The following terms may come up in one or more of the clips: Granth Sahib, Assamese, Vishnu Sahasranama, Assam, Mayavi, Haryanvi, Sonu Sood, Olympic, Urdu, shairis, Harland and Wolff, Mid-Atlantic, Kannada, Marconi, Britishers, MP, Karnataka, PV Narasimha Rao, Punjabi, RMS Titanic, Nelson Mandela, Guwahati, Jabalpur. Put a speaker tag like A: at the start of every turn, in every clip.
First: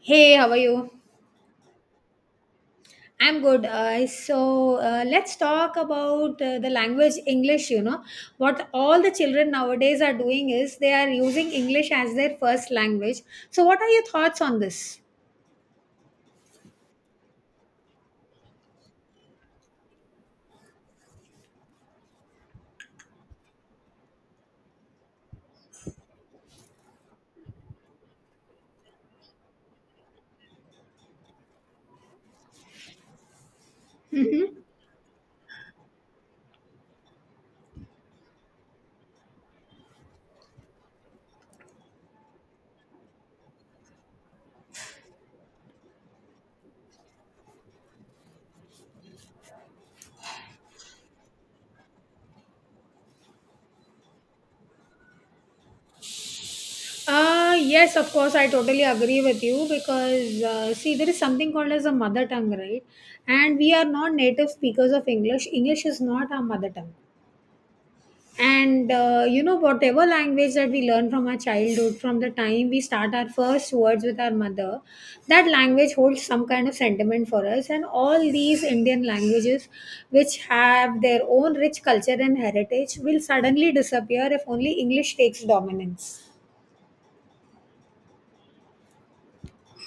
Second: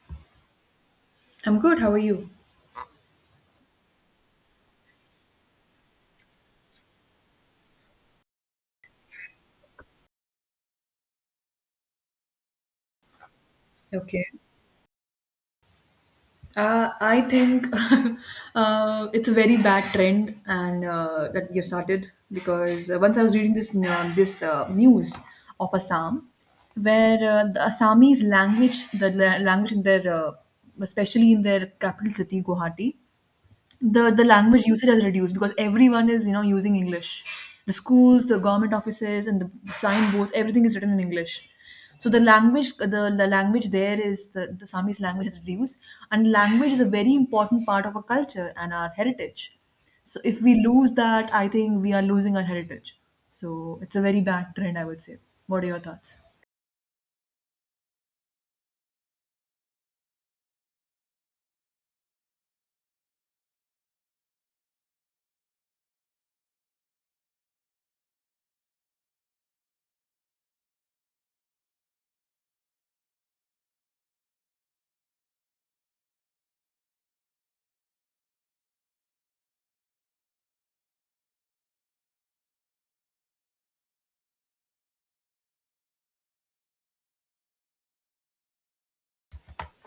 A: Hey, how are you?
B: I'm good. How are you?
A: I'm good. So let's talk about the language English. You know, what all the children nowadays are doing is they are using English as their first language. So, what are your
B: Okay.
A: thoughts on this?
B: I think it's a very bad trend, and that you started because once I was reading this news of Assam, where the Assamese language, language in their, especially in their capital city Guwahati, the
A: Mm-hmm.
B: language usage has reduced because everyone is using english. The schools, the government offices, and the signboards, everything is written in english. So the language, the language there is the Sami's language, has reduced. And language is a very important part of our culture and our heritage, so if we lose that, I think we are losing our heritage. So it's a very bad trend, I would say. What are your thoughts?
A: Yes, of course, I totally agree with you because see, there is something called as a mother tongue, right? And we are not native speakers of English. English is not our mother tongue. And you know whatever language that we learn from our childhood, from the time we start our first words with our mother, that language holds some kind of sentiment for us. And all these Indian languages which have their own rich culture and heritage will suddenly disappear if only English takes dominance.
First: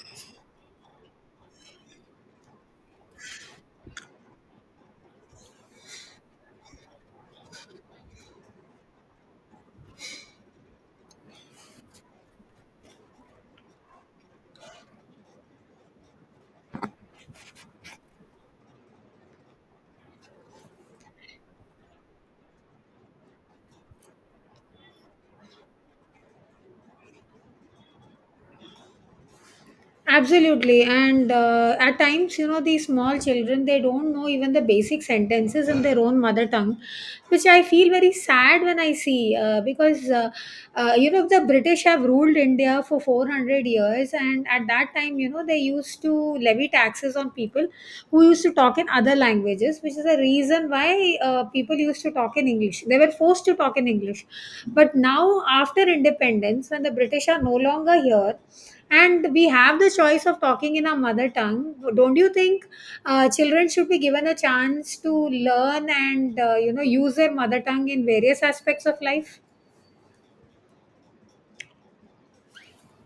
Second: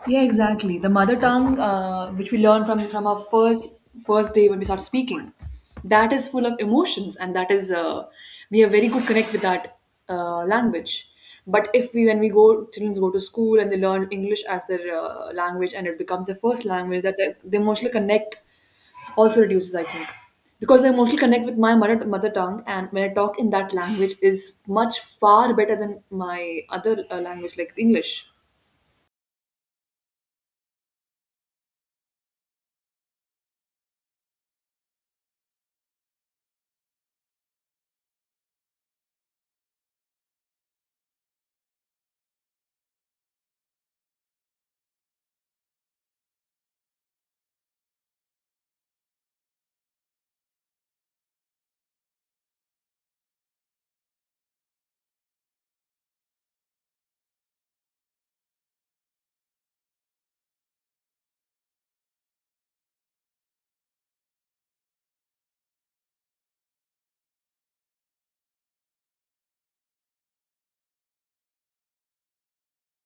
B: Yeah, exactly. The mother tongue, which we learn from our first first day when we start speaking, that is full of emotions, and that is we have very good connect with that language. But if we when we go children go to school and they learn English as their language and it becomes their first language, that the emotional connect also reduces, I think, because I mostly connect with my mother tongue, and when I talk in that language is much far better than my other language like English.
A: Absolutely. And at times, you know, these small children, they don't know even the basic sentences in their own mother tongue, which I feel very sad when I see because, you know, the British have ruled India for 400 years. And at that time, you know, they used to levy taxes on people who used to talk in other languages, which is the reason why people used to talk in English. They were forced to talk in English. But now, after independence, when the British are no longer here, and we have the choice of talking in our mother tongue. Don't you think children should be given a chance to learn and you know use their mother tongue in various aspects of life?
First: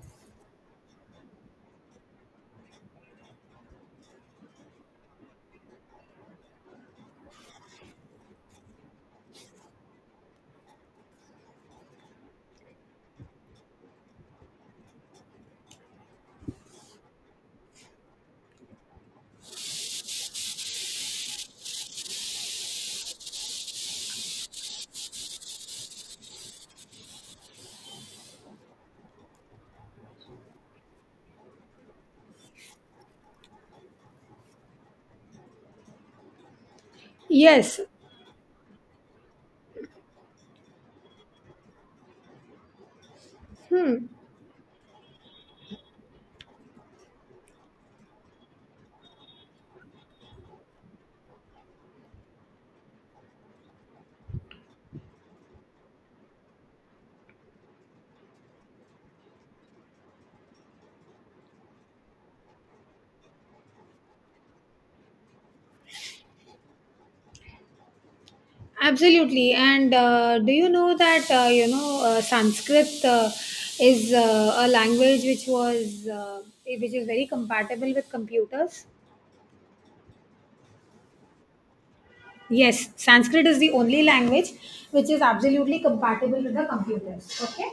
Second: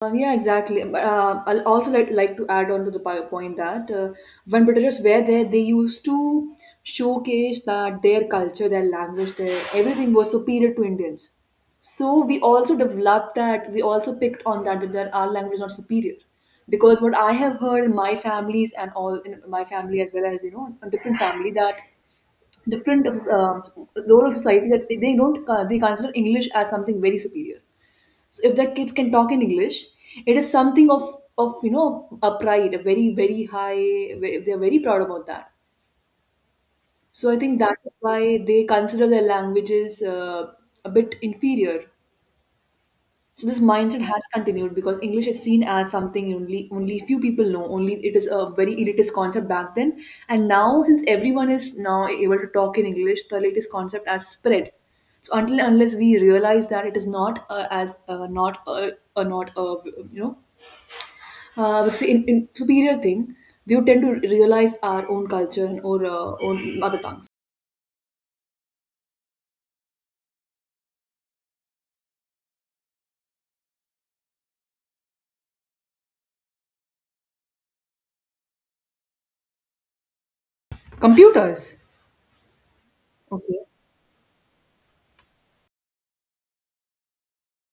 B: Yeah, exactly. I'll also like to add on to the point that when Britishers were there, they used to showcase that their culture, their language, their everything was superior to Indians. So we also developed that. We also picked on that our language is not superior, because what I have heard in my families and all in my family as well as a different family, that different um, role of society, that they don't they consider English as something very superior. So if their kids can talk in english, it is something of a pride, a very very high ve- they're very proud about that. So I think that
A: Yes.
B: is why they consider their languages a bit inferior. So this mindset
A: Hmm.
B: has continued because english is seen as something only few people know only, it is a very elitist concept back then. And now since everyone is now able to talk in english, the elitist concept has spread, so until and unless we realize that it is not as not a, not a, but see, in superior thing, we would tend to realize our own culture and or own mother tongues.
A: Absolutely. And do you know that you know Sanskrit is a language which was which is very compatible with computers?
B: Computers.
A: Yes, Sanskrit is
B: Okay.
A: the only language which is absolutely compatible with the computers. Okay,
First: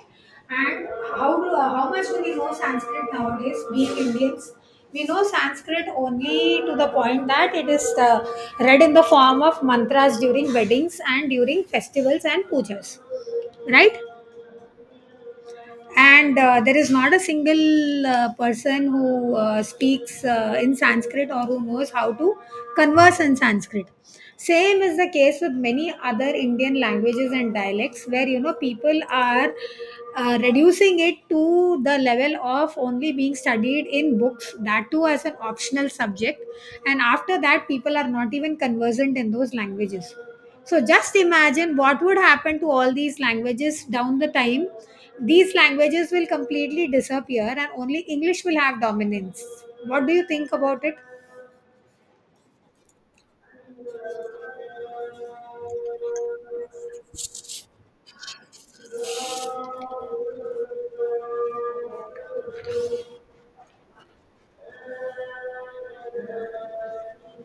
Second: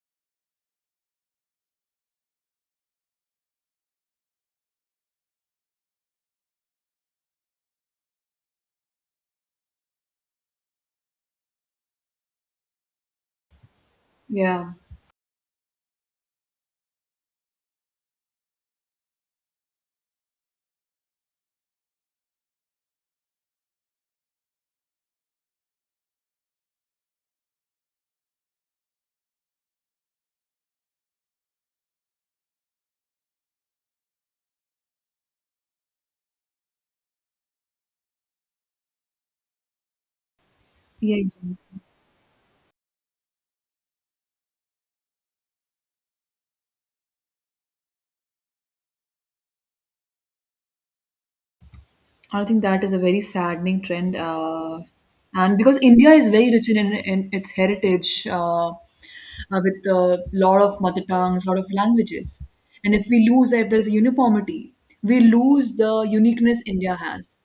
A: and how do how much do we know Sanskrit nowadays? Being Indians, we know Sanskrit only to the point that it is read in the form of mantras during weddings and during festivals and pujas. Right?
B: Yeah.
A: And there is not a single person who speaks in Sanskrit or who knows how to converse in Sanskrit. Same is the case with many other Indian languages and dialects, where you know people are reducing it to the level of only being studied in books, that too as an optional subject. And after that people are not even conversant in those languages. So just
B: Yeah. Exactly.
A: imagine what would happen to all these languages down the time. These languages will completely disappear and only English will have dominance. What do you think about it?
B: I think that is a very saddening trend. And because India is very rich in its heritage, with a lot of mother tongues, lot of languages, and if we lose that, if there's a uniformity, we lose the uniqueness India has.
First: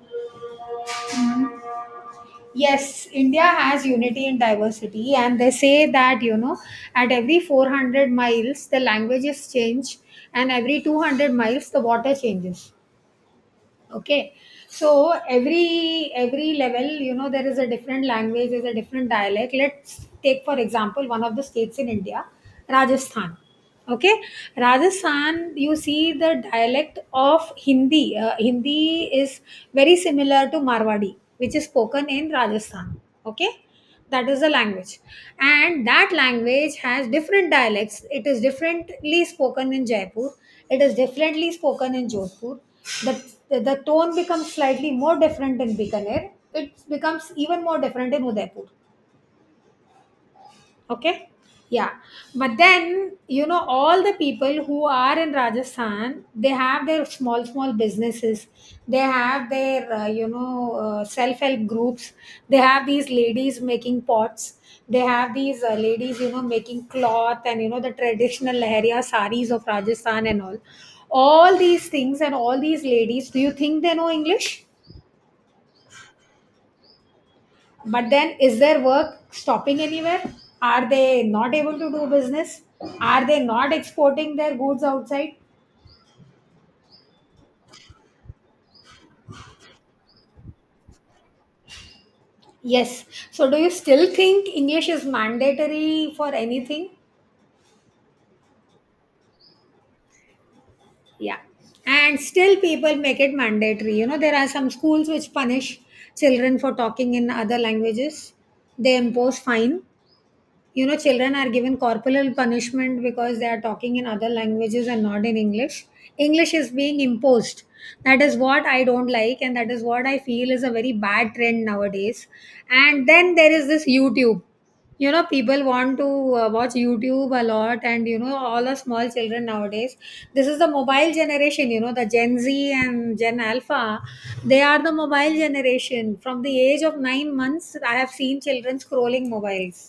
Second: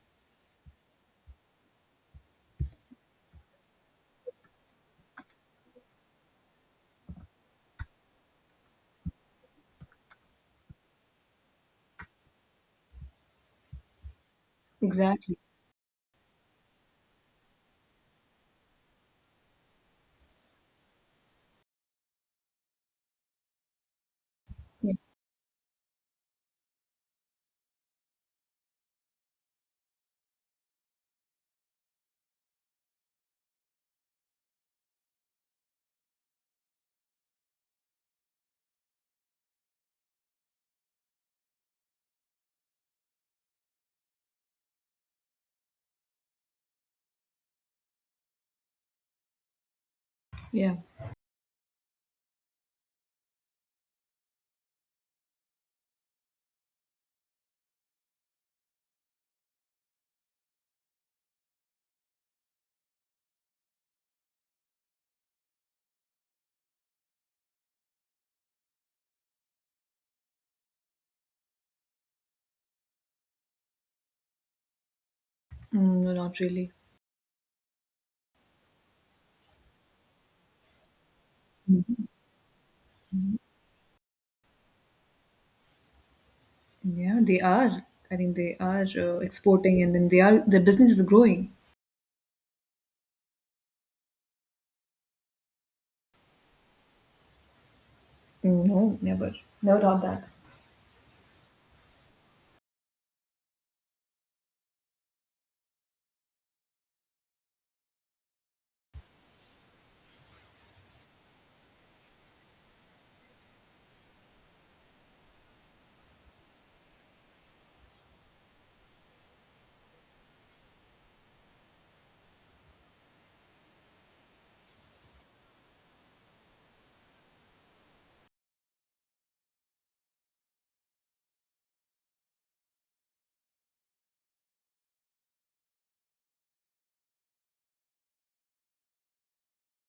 A: Yes, India has unity in diversity, and they say that you know, at every 400 miles, the languages change, and every 200 miles, the water changes. Okay, so
B: Exactly.
A: every level you know there is a different language, there's a different dialect. Let's take for example one of the states in India, Rajasthan. Okay,
B: Yeah.
A: Rajasthan, you see the dialect of Hindi. Hindi is very similar to Marwadi which is spoken in Rajasthan. Okay, that is the language. And that language has different dialects. It is differently spoken in Jaipur, it is differently spoken in Jodhpur. The, the, tone becomes slightly more different in Bikaner, it becomes even more different in Udaipur.
B: Yeah.
A: Okay. Yeah, but then you know all the people who are in Rajasthan, they have their small small businesses. They have their you know self help groups. They have these ladies making pots. They have these ladies you know making cloth, and you know the traditional Leharia saris of Rajasthan and all. All these things and all these ladies. Do you think they know English?
B: Mm, no, not really.
A: But then, is their work stopping anywhere? Are they not able to do business? Are they not exporting their goods outside?
B: Yeah, they are. I think they are exporting, and then they are their business is growing.
A: Yes. So, do you still think English is mandatory for anything?
B: No, never, never thought that.
A: Yeah. And still, people make it mandatory. You know, there are some schools which punish children for talking in other languages, they impose fine. You know children are given corporal punishment because they are talking in other languages and not in English. English is being imposed. That is what I don't like, and that is what I feel is a very bad trend nowadays. And then there is this YouTube, you know people want to watch YouTube a lot. And you know all the small children nowadays, this is the mobile generation, you know the Gen Z and Gen Alpha, they are the mobile generation. From the age of 9 months I have seen children scrolling mobiles,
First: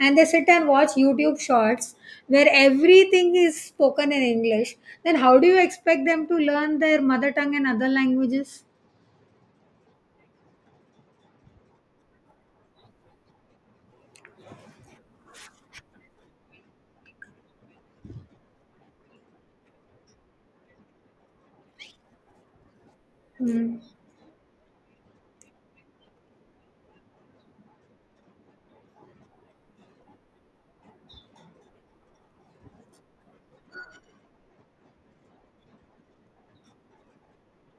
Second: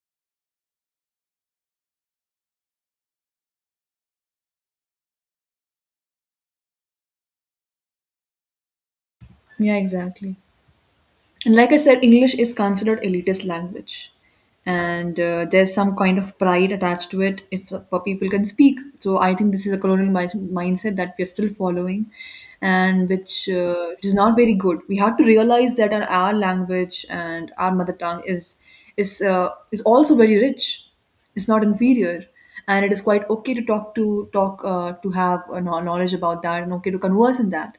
A: and they sit and watch YouTube shorts where everything is spoken in English. Then how do you expect them to learn their mother tongue and other languages?
B: Yeah, exactly. And like I said, English is considered elitist language, and there's some kind of pride attached to it if people can speak. So I think this is a colonial mindset that we are still following, and which is not very good. We have to realize that our language and our mother tongue is is also very rich. It's not inferior. And it is quite okay to talk to have a knowledge about that and okay to converse in that.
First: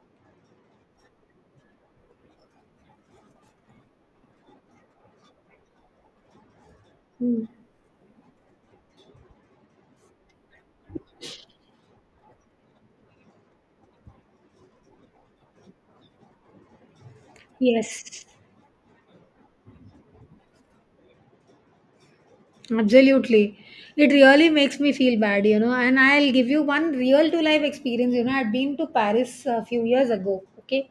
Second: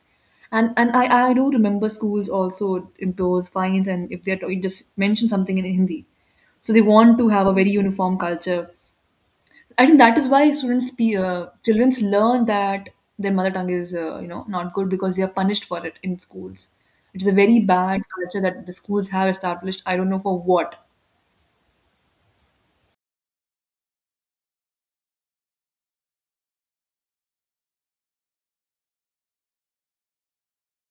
B: And I do remember schools also impose fines, and if they're you just mention something in Hindi, so they want to have a very uniform culture. I think that is why students be children learn that their mother tongue is not good, because they are punished for it in schools. It is a very bad
A: Yes.
B: culture that the schools have established. I don't know for what.
A: Absolutely. It really makes me feel bad, you know. And I'll give you one real to life experience. You know, I'd been to Paris a few years ago, okay?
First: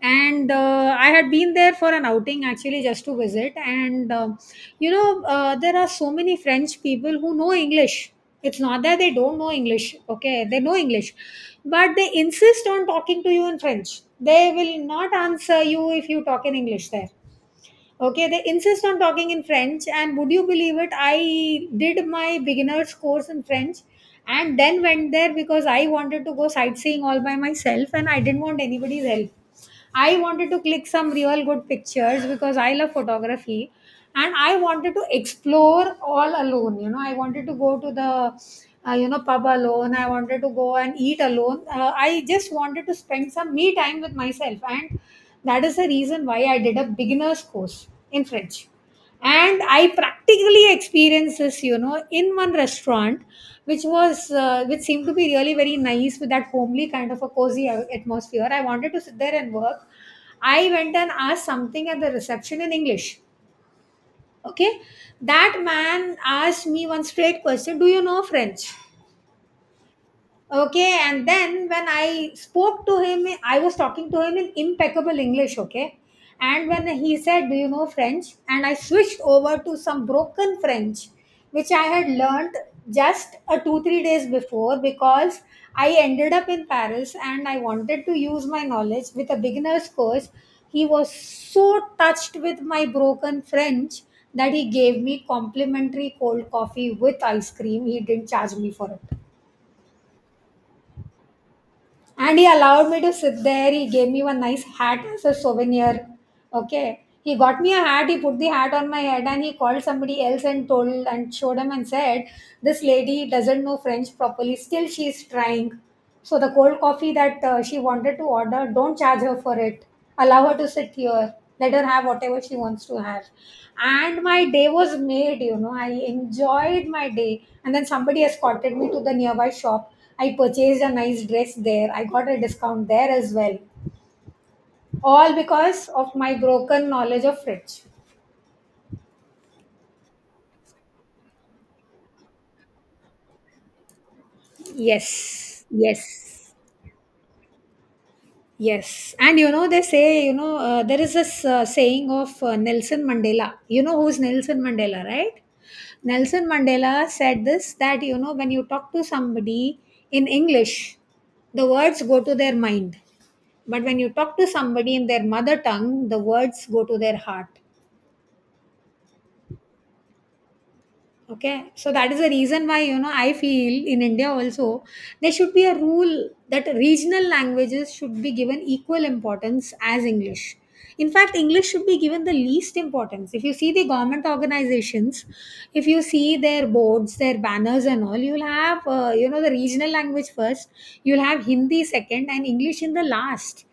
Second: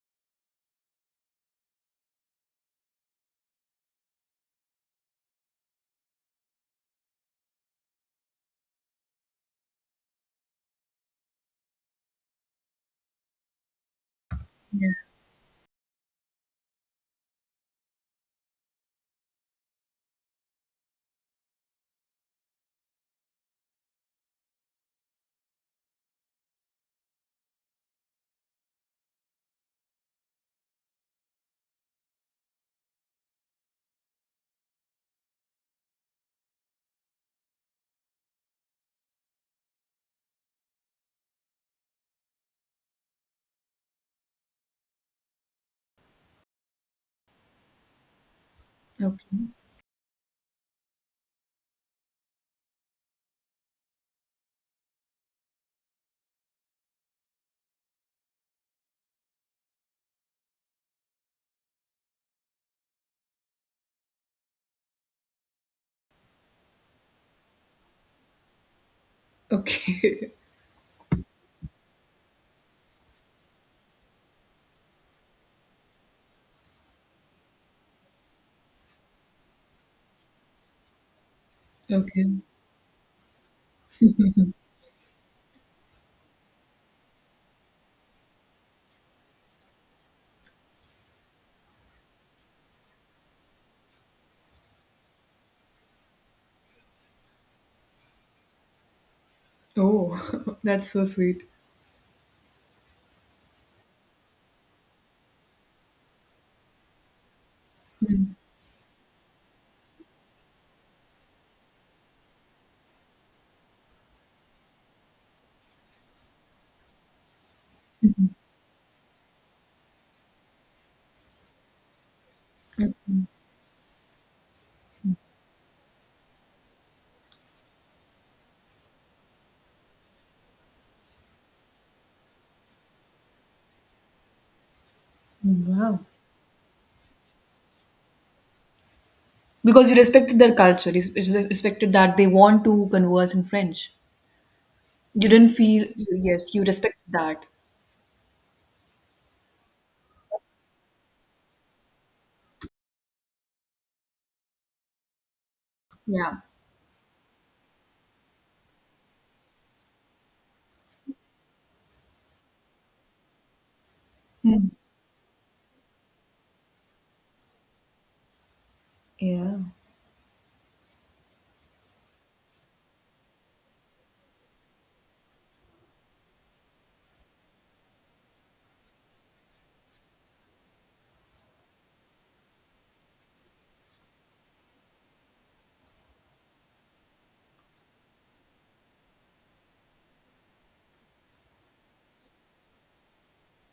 A: And I had been there for an outing actually just to visit. And you know, there are so many French people who know English. It's not that they don't know English, okay? They know English, but they insist on talking to you in French. They will not answer you if you talk in English there. Okay, they insist on talking in French, and would you believe it? I did my beginner's course in French and then went there because I wanted to go sightseeing all by myself and I didn't want anybody's help. I wanted to click some real good pictures because I love photography, and I wanted to explore all alone. You know I wanted to go to the you know pub alone. I wanted to go and eat alone. I just wanted to spend some me time with myself, and that is the reason why I did a beginners course in French.
B: Okay.
A: And I practically experienced this you know in one restaurant which was which seemed to be really very nice with that homely kind of a cozy atmosphere. I wanted to sit there and work. I went and asked something at the reception in English. Okay, that man asked me one straight question, do you know French?
B: Okay.
A: Okay, and then when I spoke to him, I was talking to him in impeccable English, okay? And when he said, do you know French? And I switched over to some broken French, which I had
B: Okay.
A: learnt just a two, 3 days before, because I ended up in Paris and I wanted to use my knowledge with a beginner's course. He was so touched with my broken French that he gave me complimentary cold coffee with ice cream. He didn't charge me for it.
B: Oh, that's so sweet.
A: And he allowed me to sit there, he gave me one nice hat as a souvenir. Okay, he got me a hat, he
B: Mm.
A: put the hat on my head and he called somebody else and told and showed him and said, this lady doesn't know French properly, still she's trying. So the cold coffee that she wanted to order, don't charge her for it. Allow her to sit here, let her have whatever she wants to have. And my day was made, you know I enjoyed my day. And then somebody escorted me to the nearby shop. I purchased a nice dress there, I got a discount there as well. All because
B: Wow.
A: of my broken knowledge of French.
B: Because you respected their culture, you respected that they want to converse in French. You didn't
A: Yes,
B: feel,
A: yes.
B: yes, you respected that.
A: Yes, and you know they say you know there is this saying of Nelson Mandela. You know who's Nelson Mandela, right?
B: Yeah.
A: Nelson Mandela said this that you know when you talk to somebody in English, the words go to their mind, but when you talk to
B: Mm.
A: somebody in their mother tongue, the words go to their heart.
B: Yeah.
A: Okay, so that is the reason why you know I feel in India also there should be a rule that regional languages should be given equal importance as English. In fact, English should be given the least importance. If you see the government organizations, if you see their boards, their banners and all, you'll have you know the regional language first, you'll have Hindi second and English in the last.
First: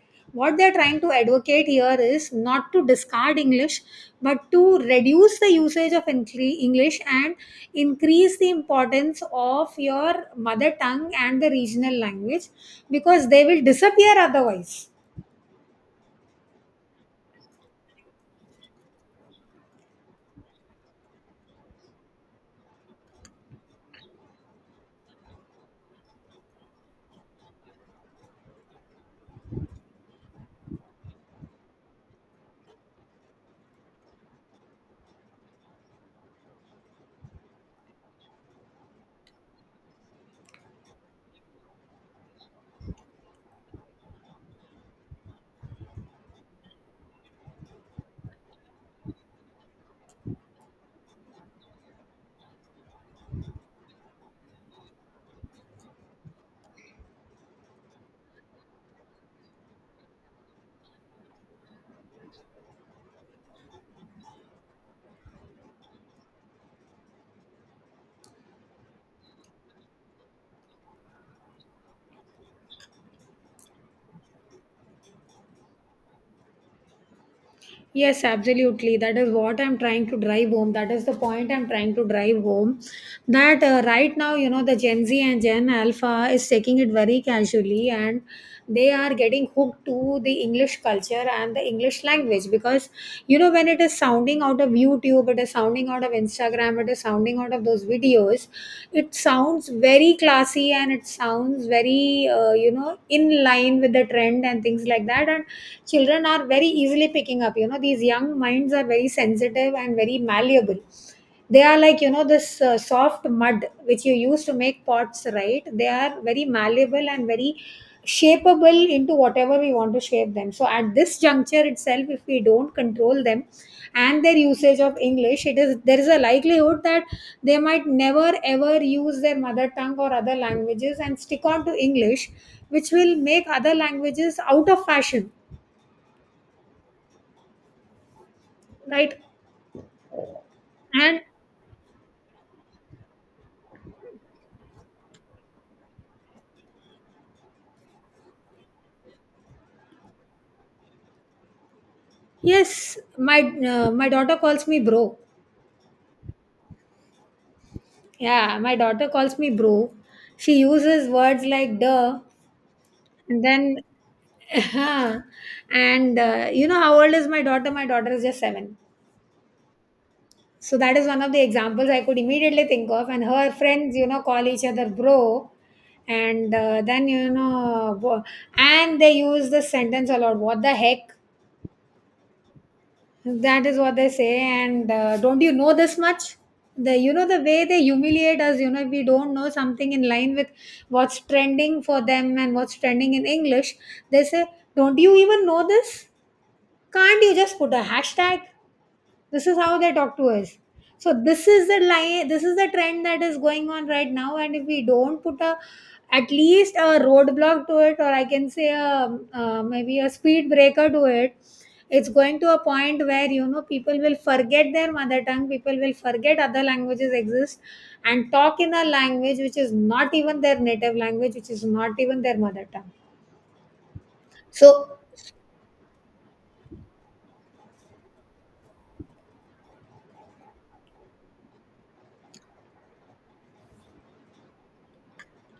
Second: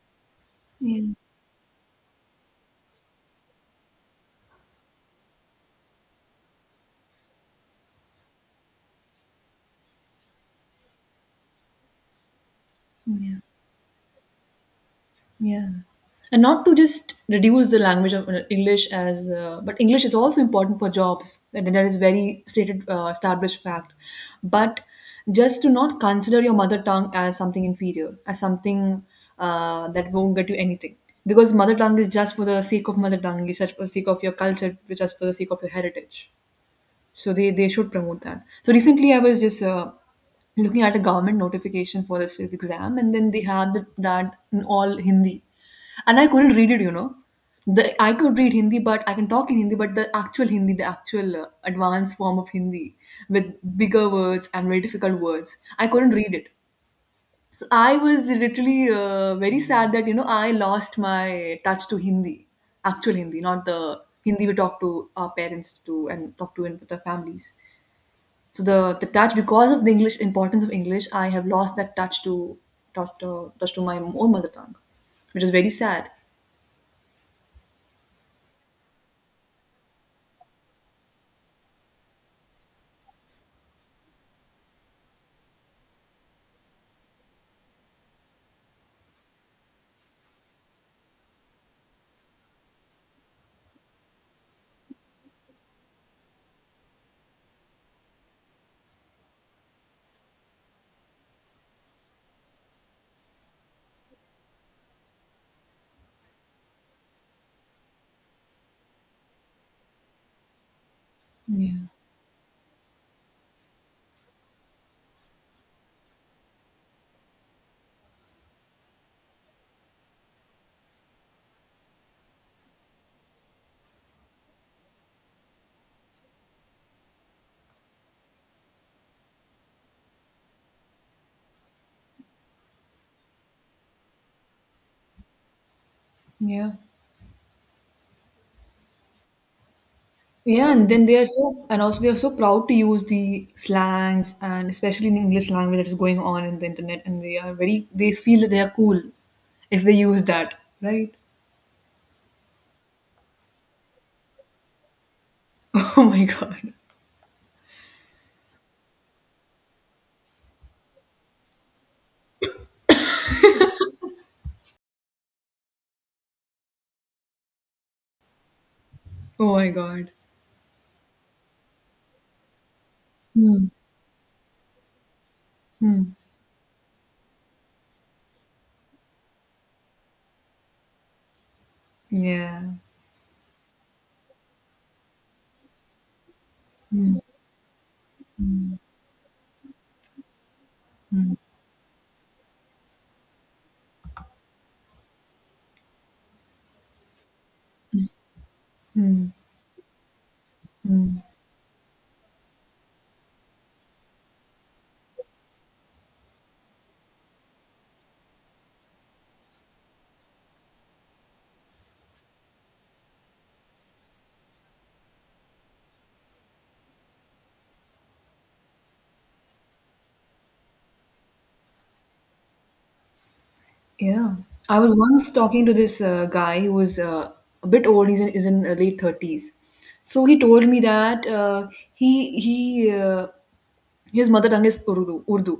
A: What they're trying to
B: Yeah.
A: advocate here is not to discard English, but to reduce the usage of English and increase the importance of your mother tongue and the regional language, because
B: Yeah.
A: they will disappear otherwise.
B: Yeah, and not to just reduce the language of English as, but English is also important for jobs, and that is very stated, established fact. But just to not consider your mother tongue as something inferior, as something that won't get you anything, because mother tongue is just for the sake of mother tongue, it's just for the sake of your culture, it's just for the sake of your heritage. So they should promote that. So recently, I was just looking at a government notification for this exam, and then they had that in all Hindi, and I couldn't read it. You know, the I could read Hindi, but I can talk in Hindi, but the actual Hindi, the actual advanced form of Hindi with bigger words and very difficult words, I couldn't read it. So I was literally very sad that I lost my touch to Hindi, actual Hindi, not the Hindi we talk to our parents to and talk to in with our families. So the touch because of the English importance of English, I have lost that touch to my own mother tongue, which is very sad.
A: Yes, absolutely. That is what I'm trying to drive home. That is the point I'm trying to drive home. That right now, you know, the Gen Z and Gen Alpha is taking it very casually, and they are getting hooked to the English culture and the English language because, you know, when it is sounding out of YouTube, it is sounding out of Instagram, it is sounding out of those videos. It sounds very classy, and it sounds very, you know, in line with the trend and things like that. And children are very easily picking up, you know, these young minds are very sensitive and very malleable. They are
B: Yeah,
A: like, you know, this soft mud which you use to make pots, right? They are very malleable and very shapeable into whatever we want to shape them. So at this juncture itself, if we don't control them and their usage of English, it is there is a likelihood that they might never ever use their mother tongue or other languages and stick on to English, which will make other languages out of fashion,
B: yeah,
A: right?
B: yeah. And then they
A: And
B: are so, and also they are so proud to use the slangs and especially in English language that is going on in the internet, and they are very, they feel that they are cool if they use that, right?
A: yes, my my daughter calls me bro.
B: Oh my god.
A: Yeah, my daughter calls me bro. She uses words like duh, and then, uh and you know, how old is my daughter? My daughter is just 7.
B: Oh my god.
A: So that is one of the examples I could immediately think of. And her
B: Hmm.
A: friends, you know, call each other bro,
B: Hmm.
A: and then you know, and they use the sentence a lot. What the heck?
B: Yeah.
A: That is what they say. And don't you know this much? The, you
B: Hmm.
A: know, the way they humiliate us. You know, if we don't know something in line with what's
B: Hmm.
A: trending for them and what's trending in English, they say, "Don't you even know this? Can't you just put a hashtag?"
B: Hmm.
A: This is how they talk to us. So
B: Hmm.
A: this is the line. This is the trend that is going on right now. And if we don't put a at least a roadblock to it, or I can say a, maybe a speed breaker to it, it's going to a point where, you know, people will forget their mother tongue. People will forget other languages exist, and talk in a language which is not even their native language, which is not even their mother tongue.
B: Yeah. I was
A: So
B: once talking to this guy who was a bit old. Is in late 30s. So he told me that he his mother tongue is Urdu,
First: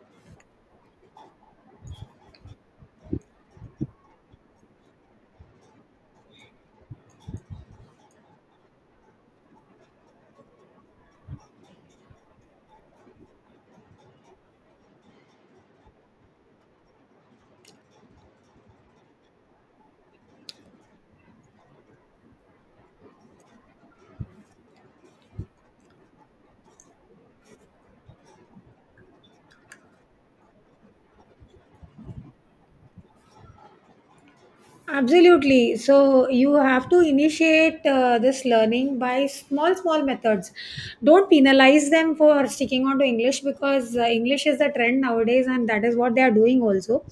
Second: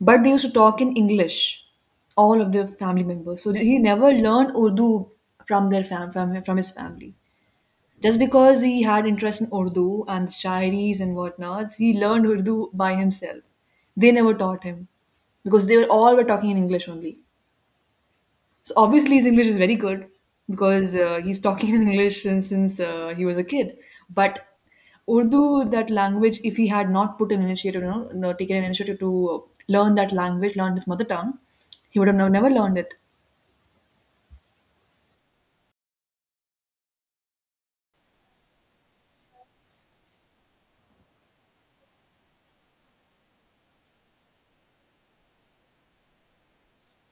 B: but they used to talk in English, all of the family members. So he never learned Urdu from his family. Just because he had interest in Urdu and shairis and whatnots, he learned Urdu by himself. They never taught him because they were all were talking in English only. So obviously his English is very good because he's talking in English since he was a kid. But Urdu, that language, if he had not put an initiative, you know, no, taken an initiative to learn that language, learn his mother tongue, he would have never learned it.
A: absolutely. So you have to initiate this learning by small, small methods. Don't penalize them for sticking on to English because English is the trend nowadays, and that is what they are doing also.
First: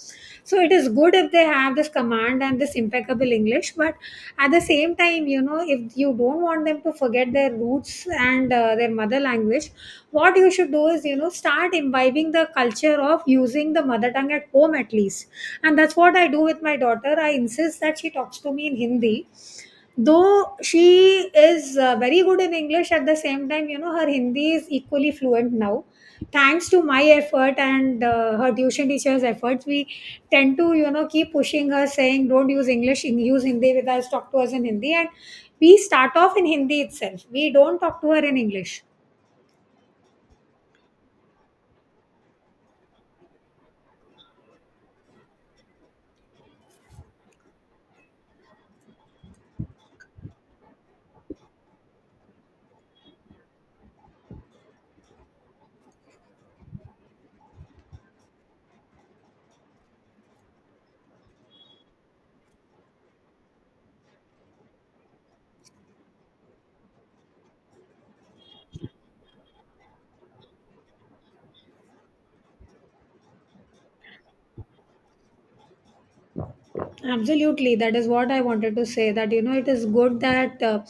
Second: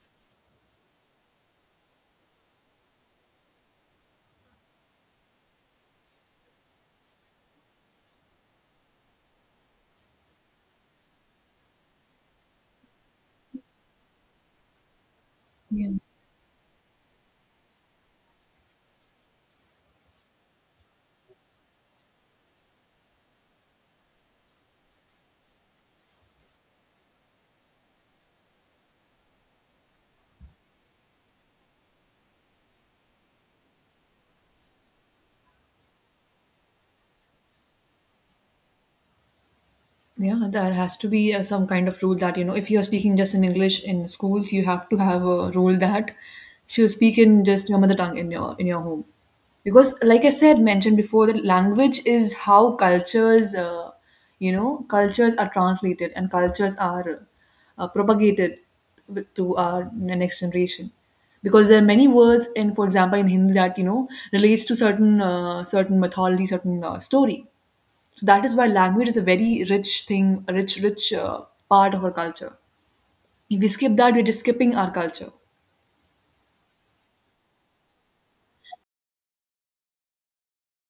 A: So it is good if they have this command and this impeccable English, but at the same time, you know, if you don't want them to forget their roots and their mother language, what you should do is, you know, start imbibing the culture of using the mother tongue at home at least. And
B: Yeah.
A: that's what I do with my daughter. I insist that she talks to me in Hindi, though she is very good in English. At the same time, you know, her Hindi is equally fluent now, thanks to my effort and her tuition teacher's efforts. We tend to, you know, keep pushing her, saying don't use English, use Hindi with us, talk to us in Hindi. And we start off in Hindi itself, we don't talk to her in English.
B: Yeah, there has to be some kind of rule that, you know, if you're speaking just in English in schools, you have to have a rule that she'll speak in just your mother tongue in your home. Because like I said, mentioned before, that language is how cultures, you know, cultures are translated and cultures are propagated to our next generation. Because there are many words in, for example, in Hindi that, you know, relates to certain certain mythology, certain story, so that is why language is a very rich thing, a rich, rich part of our culture. If we skip that, we're just skipping our culture.
A: Absolutely, that is what I wanted to say. That, you know, it is good that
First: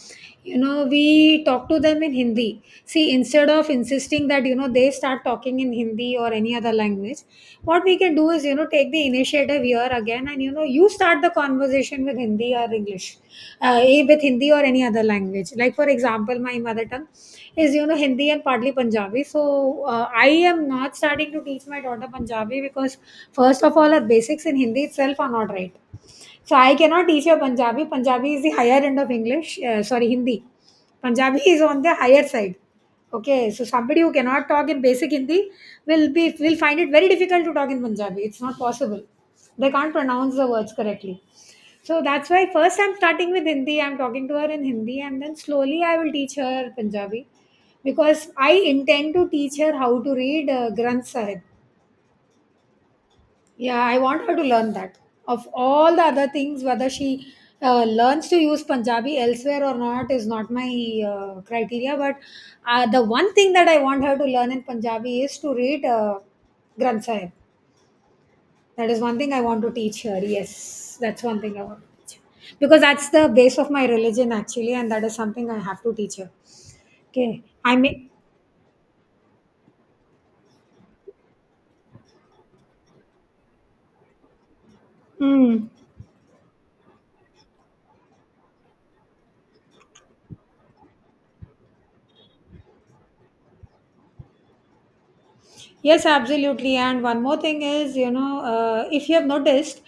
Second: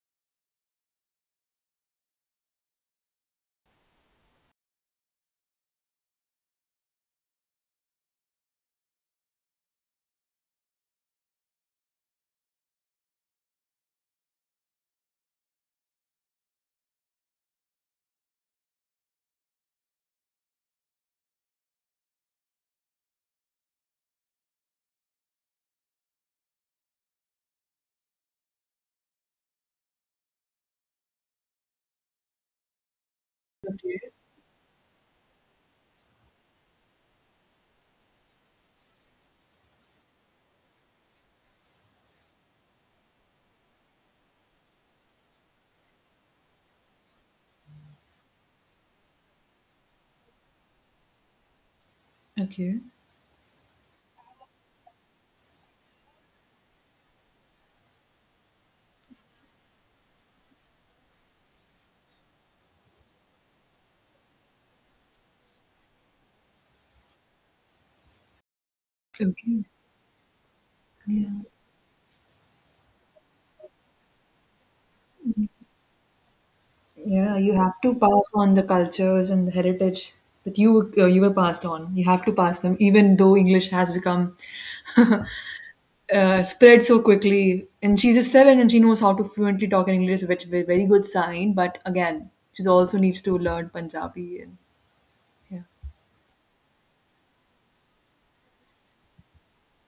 A: you know, we talk to them in Hindi. See, instead of insisting that, you know, they start talking in Hindi or any other language, what we can do is, you know, take the initiative here again, and you know, you start the conversation with Hindi or English, with Hindi or any other language. Like for example, my mother tongue is, you know, Hindi and partly Punjabi. So I am not starting to teach my daughter Punjabi because first of all, her basics in Hindi itself are not right, so I cannot teach you Punjabi. Punjabi is the higher end of English. Sorry, Hindi. Punjabi is on the higher side. Okay, so somebody who
B: Okay.
A: cannot talk in basic Hindi will be will find it very difficult to talk in Punjabi. It's not possible. They can't pronounce the words correctly. So that's why first I'm starting with Hindi. I'm talking to her in Hindi, and then slowly I will teach her Punjabi, because I intend to teach her how to read Granth Sahib.
B: Okay.
A: Yeah, I want her to learn that. Of all the other things, whether she learns to use Punjabi elsewhere or not is not my criteria. But the one thing that I want her to learn in Punjabi is to read Granth Sahib. That is one thing I want
B: Okay.
A: to teach her. Yes, that's
B: Yeah.
A: one thing I want to teach her. Because that's the base of my religion, actually, and that is something I have to teach her.
B: Yeah,
A: Okay,
B: you have
A: I
B: to
A: may.
B: pass on the cultures and the heritage that you you were passed on. You have to pass them, even though English has become
A: Hmm.
B: spread so quickly. And she's a seven, and she knows how to fluently talk in English, which is a very good sign. But again, she also needs to learn Punjabi and yeah,
A: Yes, absolutely. And one more thing is, you know, if you have noticed,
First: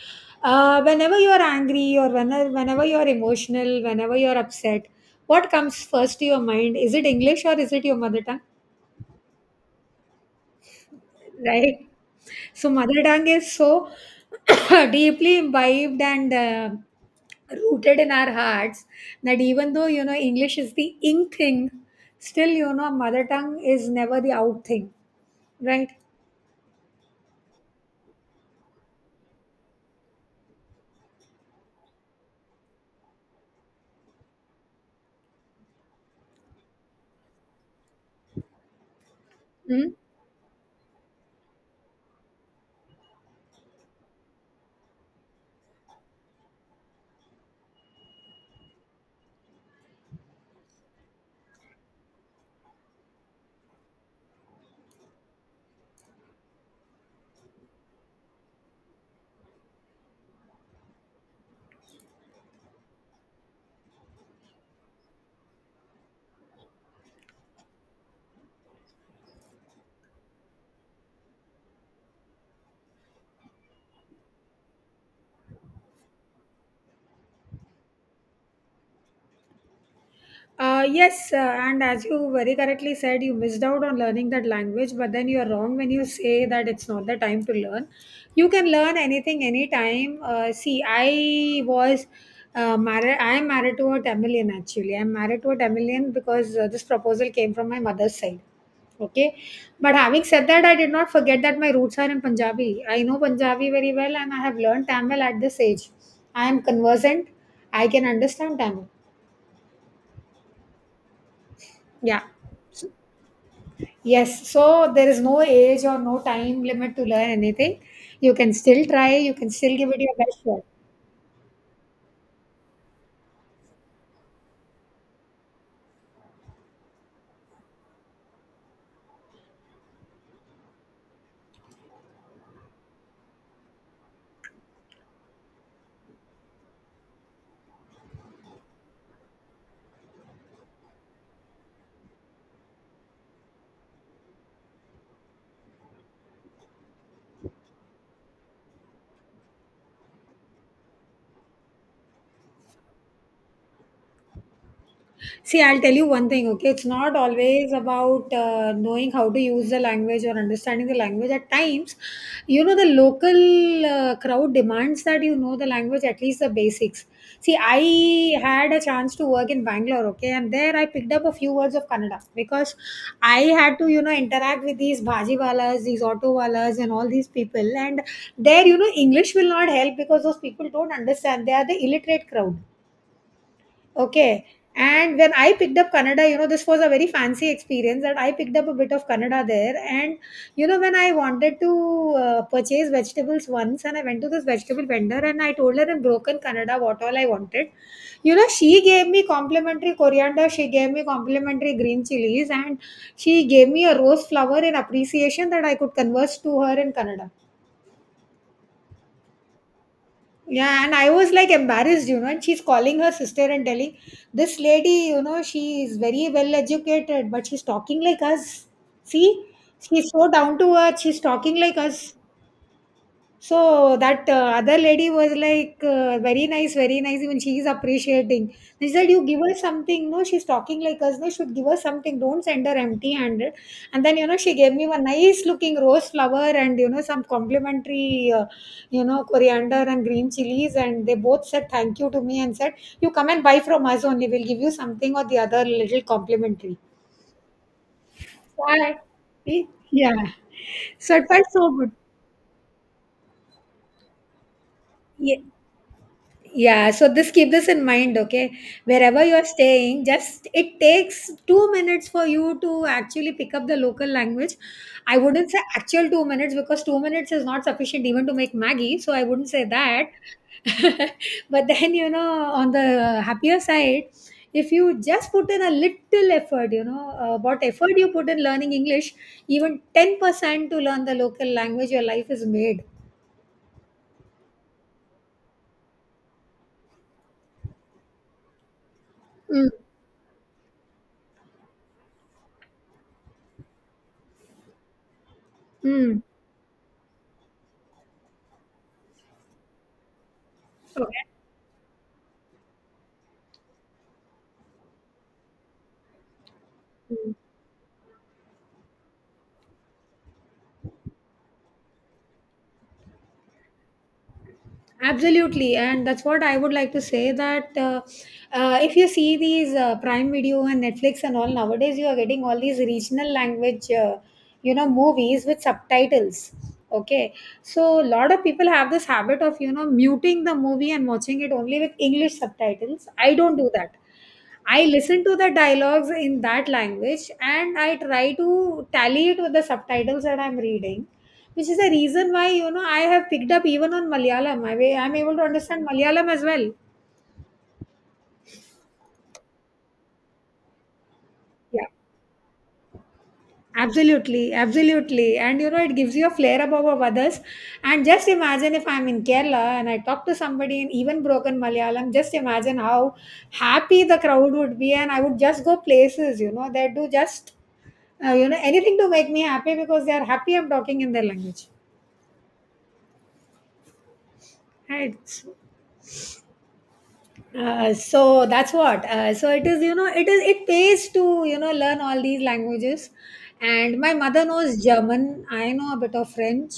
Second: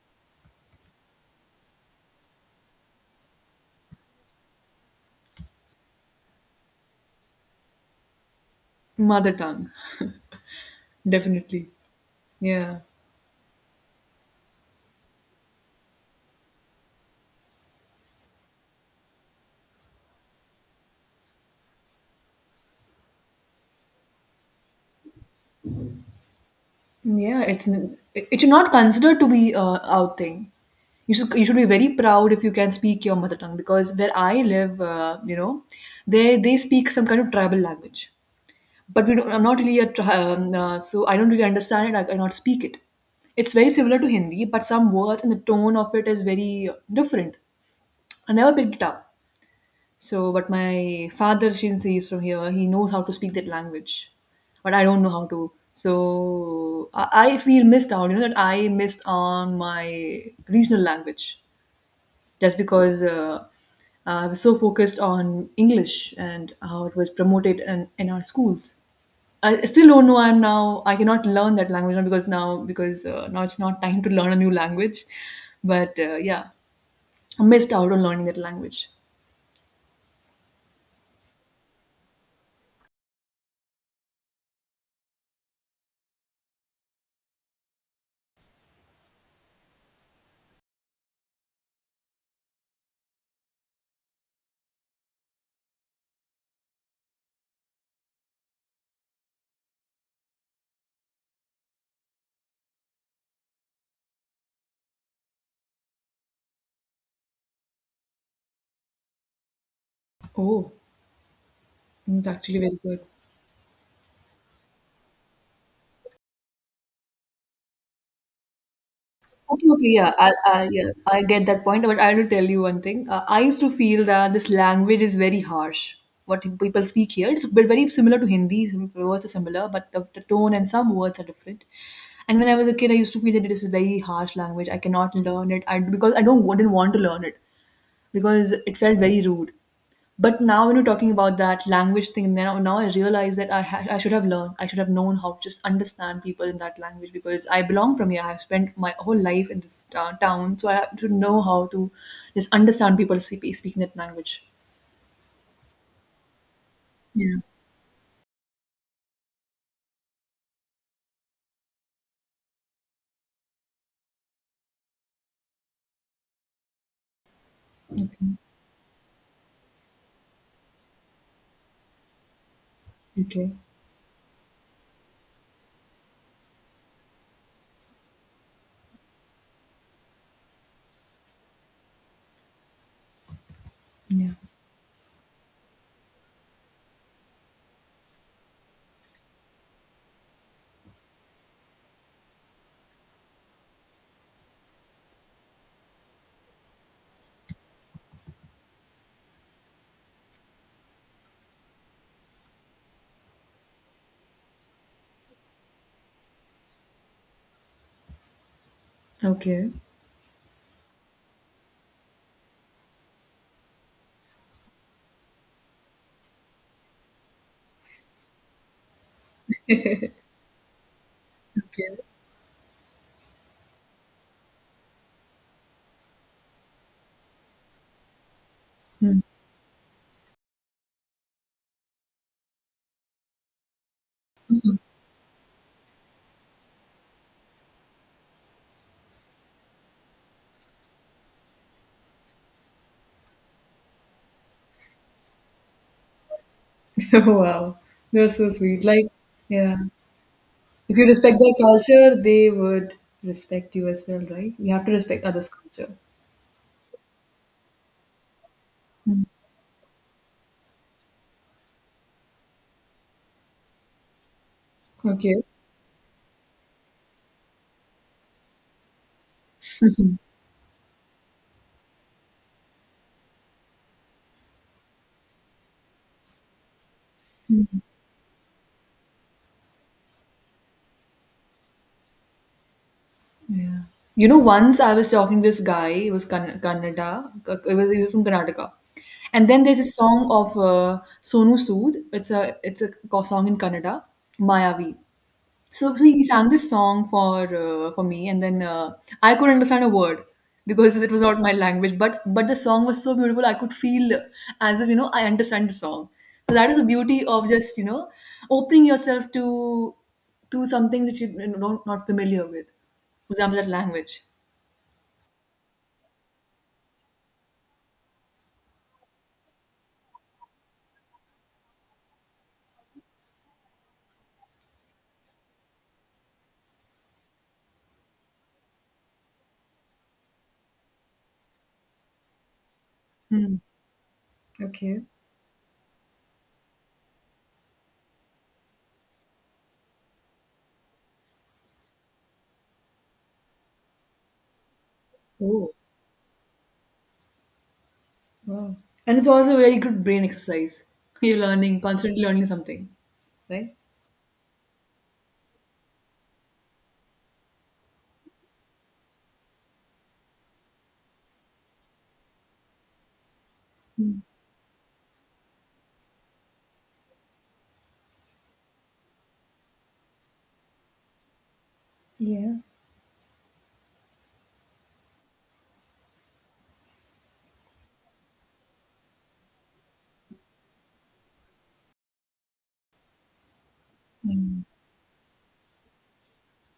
A: whenever you are angry or whenever you are emotional, whenever you are upset, what comes first to your mind? Is it English or is it your mother tongue?
B: mother tongue, definitely.
A: Right. So
B: Yeah,
A: mother tongue is so deeply imbibed and rooted in our hearts, that even though, you know, English is the in thing, still, you know, mother tongue is never the out thing, right?
B: yeah. It's it it should not considered to be a out thing. You should be very proud if you can speak your mother tongue, because where I live, you know, they speak some kind of tribal language. But we don't, I'm not really a
A: Hmm.
B: so I don't really understand it. I cannot speak it. It's very similar to Hindi, but some words and the tone of it is very different. I never picked it up. So, but my father, since he's from here, he knows how to speak that language, but I don't know how to. So I feel missed out. You know that I missed on my regional language just because I was so focused on English and how it was promoted in our schools. I still don't know. I'm now. I cannot learn that language now, because now it's not time to learn a new language. But yeah, I missed out on learning that language.
A: Yes, and as you very correctly said, you missed out on learning that language, but then you are wrong when you say that it's not the time to learn. You can learn anything anytime. See, I was I am married to a Tamilian actually. I'm married to a Tamilian because this proposal came from my mother's side. Okay, but having said that, I did not forget that my roots are in Punjabi. I know Punjabi very well, and I have learned Tamil at this age. I am conversant, I can understand Tamil.
B: Oh,
A: Yeah.
B: that's actually very good.
A: Yes, so there is no age or no time limit to learn anything. You can still try, you can
B: Okay,
A: still give
B: okay,
A: it
B: yeah,
A: your best shot.
B: yeah, I get that point, but I want to tell you one thing. I used to feel that this language is very harsh. What people speak here, it's very similar to Hindi. Some words are similar, but the tone and some words are different. And when I was a kid, I used to feel that it is a very harsh language. I cannot learn it. I because I don't wouldn't want to learn it because it felt very rude. But now when you're talking about that language thing, now I realize that I should have learned. I should have known how to just understand people in that language because I belong from here. I've spent my whole life in this town, so I have to know how to just understand people speaking that language.
A: See, I'll tell you one thing, okay? It's not
B: Yeah.
A: always about knowing how to use the language or understanding the language. At times, you know, the local crowd demands that you know the language, at least the basics. See,
B: Okay.
A: I had a chance to work in Bangalore, okay? And there I picked up a few words of Kannada, because I
B: Okay.
A: had to, you know, interact with these bhajiwalas, these autowalas, and all these people. And there, you know, English will not help because those people don't understand. They are the illiterate crowd.
B: Yeah.
A: Okay. And when I picked up Kannada, you know, this was a very fancy experience that I picked up a bit of Kannada there. And, you know, when I wanted to purchase vegetables once, and I went to this vegetable vendor and I told her in broken Kannada what all I wanted. You know, she gave me complimentary coriander, she gave me complimentary green chilies, and she gave me a rose flower in appreciation that I could converse to her in Kannada.
B: Okay.
A: Yeah, and I was like embarrassed, you know. And she's calling her sister and telling this lady, you know, she is very well educated, but she's talking like us. See, she's so down to earth. She's talking like
B: Okay.
A: us. So, that other lady was like, very nice, very nice. Even she is appreciating. She said,
B: Hmm.
A: "You give her something. No, she's talking like us. No, should give her something. Don't send her empty handed." And then, you know, she gave me one nice looking rose flower and, you know, some complimentary, you know, coriander and green chilies. And they both said thank you to me and said, "You come and buy from us only. We'll give you something or the other little complimentary."
B: Wow, you're so
A: So
B: sweet. Like, yeah,
A: yeah.
B: if you
A: So it
B: respect
A: felt
B: their
A: so good.
B: culture, they would respect you as well, right? You have to respect others' culture.
A: Yeah, so this keep this in mind, okay? Wherever you're staying, just it takes 2 minutes for you to actually pick up the local language. I
B: Okay.
A: wouldn't say actual 2 minutes because 2 minutes is not sufficient even to make Maggie, so I wouldn't say that. But then, you know, on the happier side, if you just put in a little effort, you know, what effort you put in learning English, even 10% to learn the local language, your life is made.
B: Yeah. You know, once I was talking to this guy, he was Kannada, it was, he was from Karnataka. And then
A: Mm.
B: there's a song of Sonu Sood. It's a song in Kannada, Mayavi. So
A: Mm.
B: he sang this song for me, and then I couldn't understand a word because it was
A: Okay.
B: not my language. But the song was so beautiful, I could feel as if, you know, I understand the song. So that is the beauty of just, you know, opening yourself to something that you know, don't not familiar with. For example, that language.
A: Absolutely, and that's what I would like to say that if you see these Prime Video and Netflix and all nowadays, you are getting all these regional language, you know, movies with subtitles. Okay, so a lot of people have this habit of, you know, muting the movie and watching it only with English subtitles. I don't
B: Hmm.
A: do that. I
B: Okay.
A: listen to the dialogues in that language and I try to tally it with the subtitles that I'm reading, which is the reason why, you know, I have picked up even on Malayalam. I'm able to
B: Oh,
A: understand Malayalam as well.
B: wow. And it's also a very good brain exercise. You're learning constantly learning something, right?
A: Absolutely, absolutely. And you know, it gives you a flair above of others. And just imagine if I'm in Kerala and I talk to somebody in even broken Malayalam, just imagine how happy the
B: Mm.
A: crowd would be. And I would just go places, you know, they do just, you know, anything to make me happy because they are happy I'm talking in their language.
B: Yeah.
A: Right. So that's what it is, you know, it pays to, you know, learn all these languages. And my mother
B: Mm.
A: knows German, I know a bit of French.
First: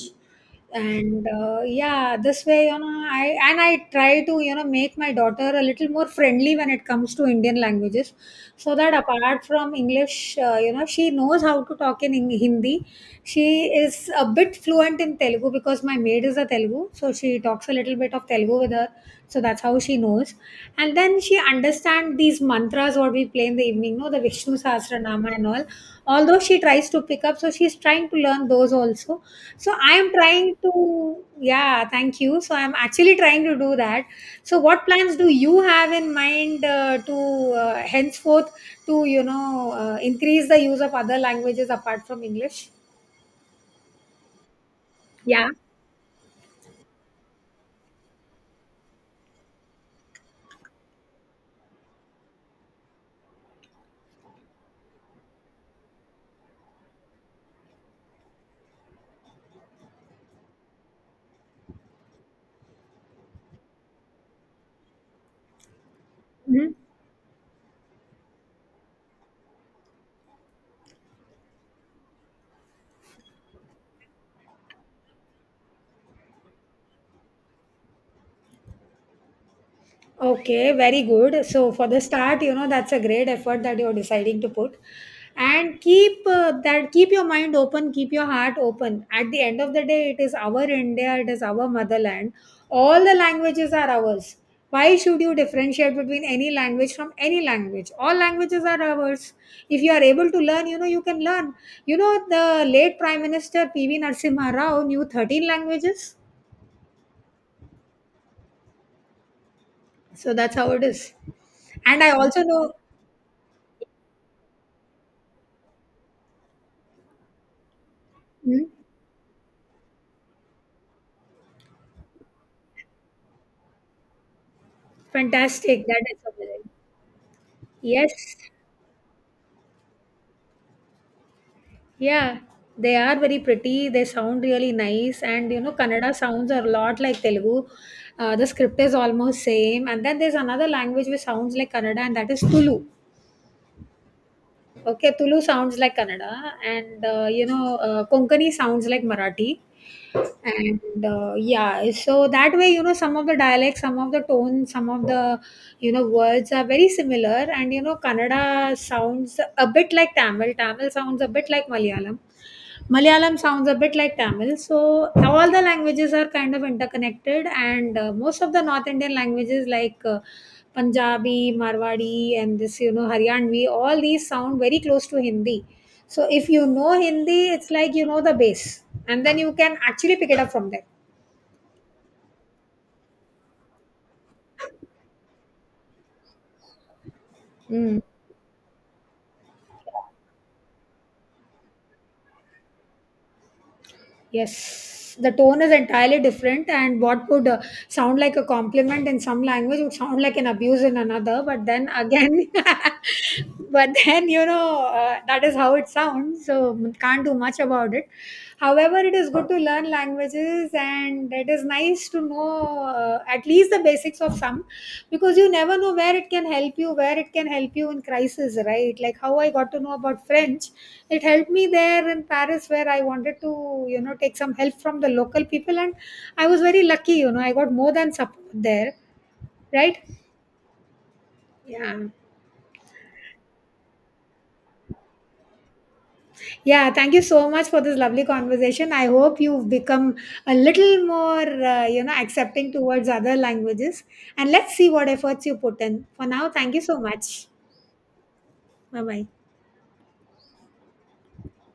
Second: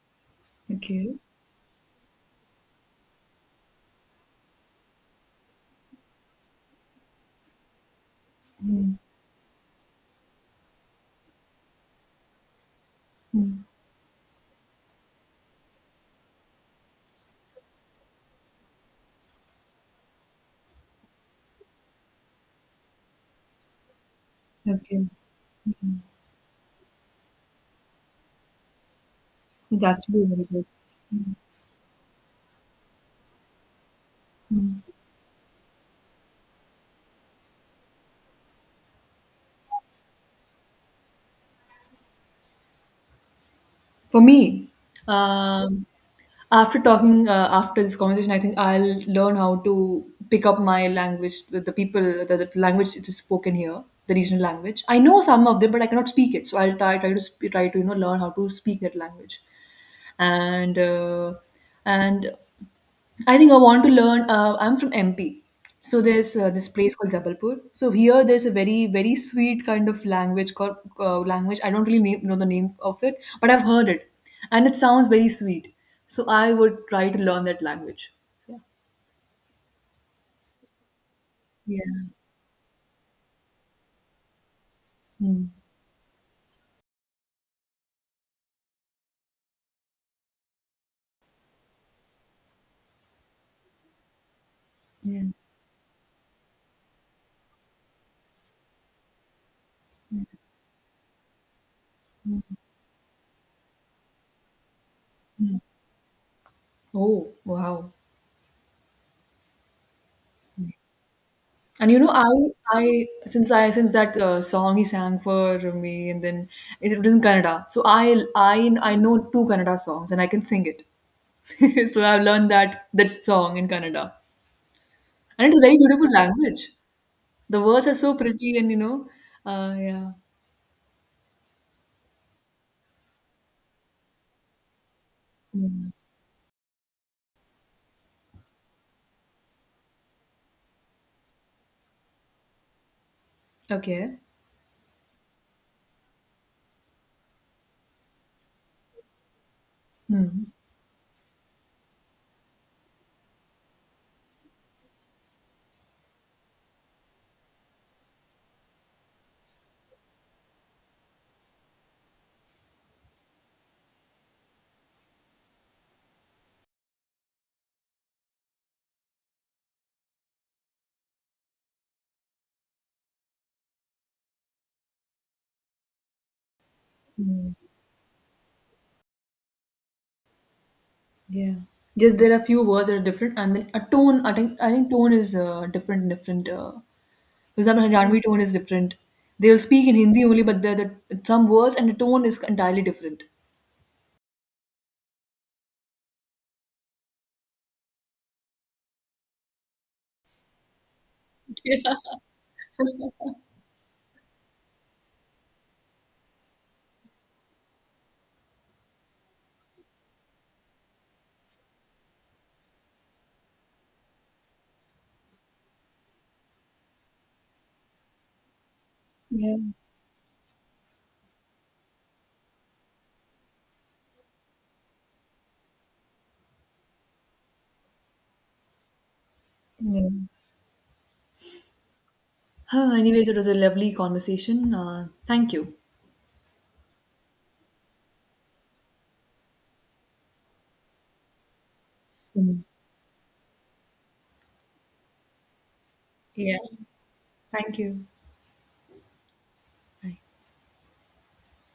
B: Okay.
A: And Yeah, this way, you know, I try to, you know, make my daughter a little more friendly when it comes to Indian languages, so that
B: Mm.
A: apart from English, you know, she knows how to talk in Hindi. She
B: Mm.
A: is a bit fluent in Telugu because my maid is a Telugu, so she talks a little bit of Telugu with her. So that's how she knows. And then she understand these mantras what we play in the evening, no, the Vishnu
B: Okay.
A: Sahasranama and all. Although she tries to pick up, so she's trying to learn those also. So
B: It's
A: I am
B: actually very
A: trying
B: good.
A: to, yeah, thank you. So I'm actually trying to do that. So
B: Mm.
A: what plans do you have in mind, to henceforth to, you know, increase the use of other languages apart from English?
B: For me,
A: Yeah.
B: um, after after this conversation, I think I'll learn how to pick up my language, the people, the language it is spoken here, the regional language. I know some of them, but I cannot speak it. So I'll try to, you know, learn how to speak that language, and uh, and I think I want to learn. I'm from MP, so there's this
A: Mhm.
B: place called Jabalpur. So here, there's a very very sweet kind of language called language. I don't really know the name of it, but I've heard it, and it sounds very sweet. So I would try to learn that language. Yeah.
A: Okay, very good. So
B: Yeah.
A: for the start, you know, that's a great effort that you're deciding to put.
B: Mm.
A: And keep your mind open, keep your heart open. At the end of the day, it is our India, it is our motherland. All the languages are ours. Why should
B: Yeah.
A: you differentiate between any language from any language? All languages are ours. If you are able to learn, you know, you can learn. You know, the late Prime Minister PV Narasimha Rao knew 13
B: Mm.
A: languages.
B: Oh wow.
A: So that's how it is.
B: And you
A: And
B: know,
A: I also know.
B: I I since that song he sang for me, and then it was in Kannada. So I
A: Hmm?
B: I I know two Kannada songs, and I can sing it. So I've learned that song in Kannada, and it's a very
A: Fantastic. That
B: beautiful
A: is amazing.
B: language. The words are so
A: Yes.
B: pretty, and you know, yeah.
A: Yeah. They are very pretty. They sound really nice. And you know,
B: Mm.
A: Kannada sounds are a lot like Telugu. The script is almost same. And then there's another language which sounds like Kannada, and that is Tulu.
B: Okay.
A: Okay, Tulu sounds like Kannada, and you know, Konkani sounds like Marathi.
B: Hmm.
A: And yeah, so that way, you know, some of the dialects, some of the tones, some of the, you know, words are very similar. And you know, Kannada sounds a bit like Tamil, Tamil sounds a bit like Malayalam, Malayalam sounds a bit like Tamil. So all the languages are kind of interconnected. And Most of the North Indian languages, like Punjabi, Marwadi, and this, you know, Haryanvi, all these sound very close to Hindi. So if you know Hindi, it's like, you know, the base, and then you can actually pick it up from there.
B: Yeah. Just there are few words that are different, and then a tone. I think tone is different. Because that
A: Mm.
B: Haryanvi tone is different. They will speak in Hindi only, but the some words and the tone is entirely different.
A: Yes, the tone is entirely different, and what would sound like a compliment in some language would sound like an abuse in another. But then
B: Yeah.
A: again, but then, you know, that is how it sounds. So can't do much about it. However, it is good to learn languages, and it is nice to know, at least the basics of some, because you never know where it can help you, where it can help you in crisis, right? Like how I got
B: Yeah.
A: to know about French. It helped me there in Paris where I wanted to, you know, take some help from the local people, and I was very lucky, you know, I got more than support there, right?
B: Yeah.
A: Yeah.
B: Huh, anyways, it was a lovely conversation. Thank you.
A: Yeah, thank you so much for this lovely conversation. I hope you've become a little more, you know,
B: Mm.
A: accepting towards other languages, and let's see what efforts you put in. For now,
B: Yeah.
A: thank you so much.
B: Thank you.
A: Bye bye.
B: Bye.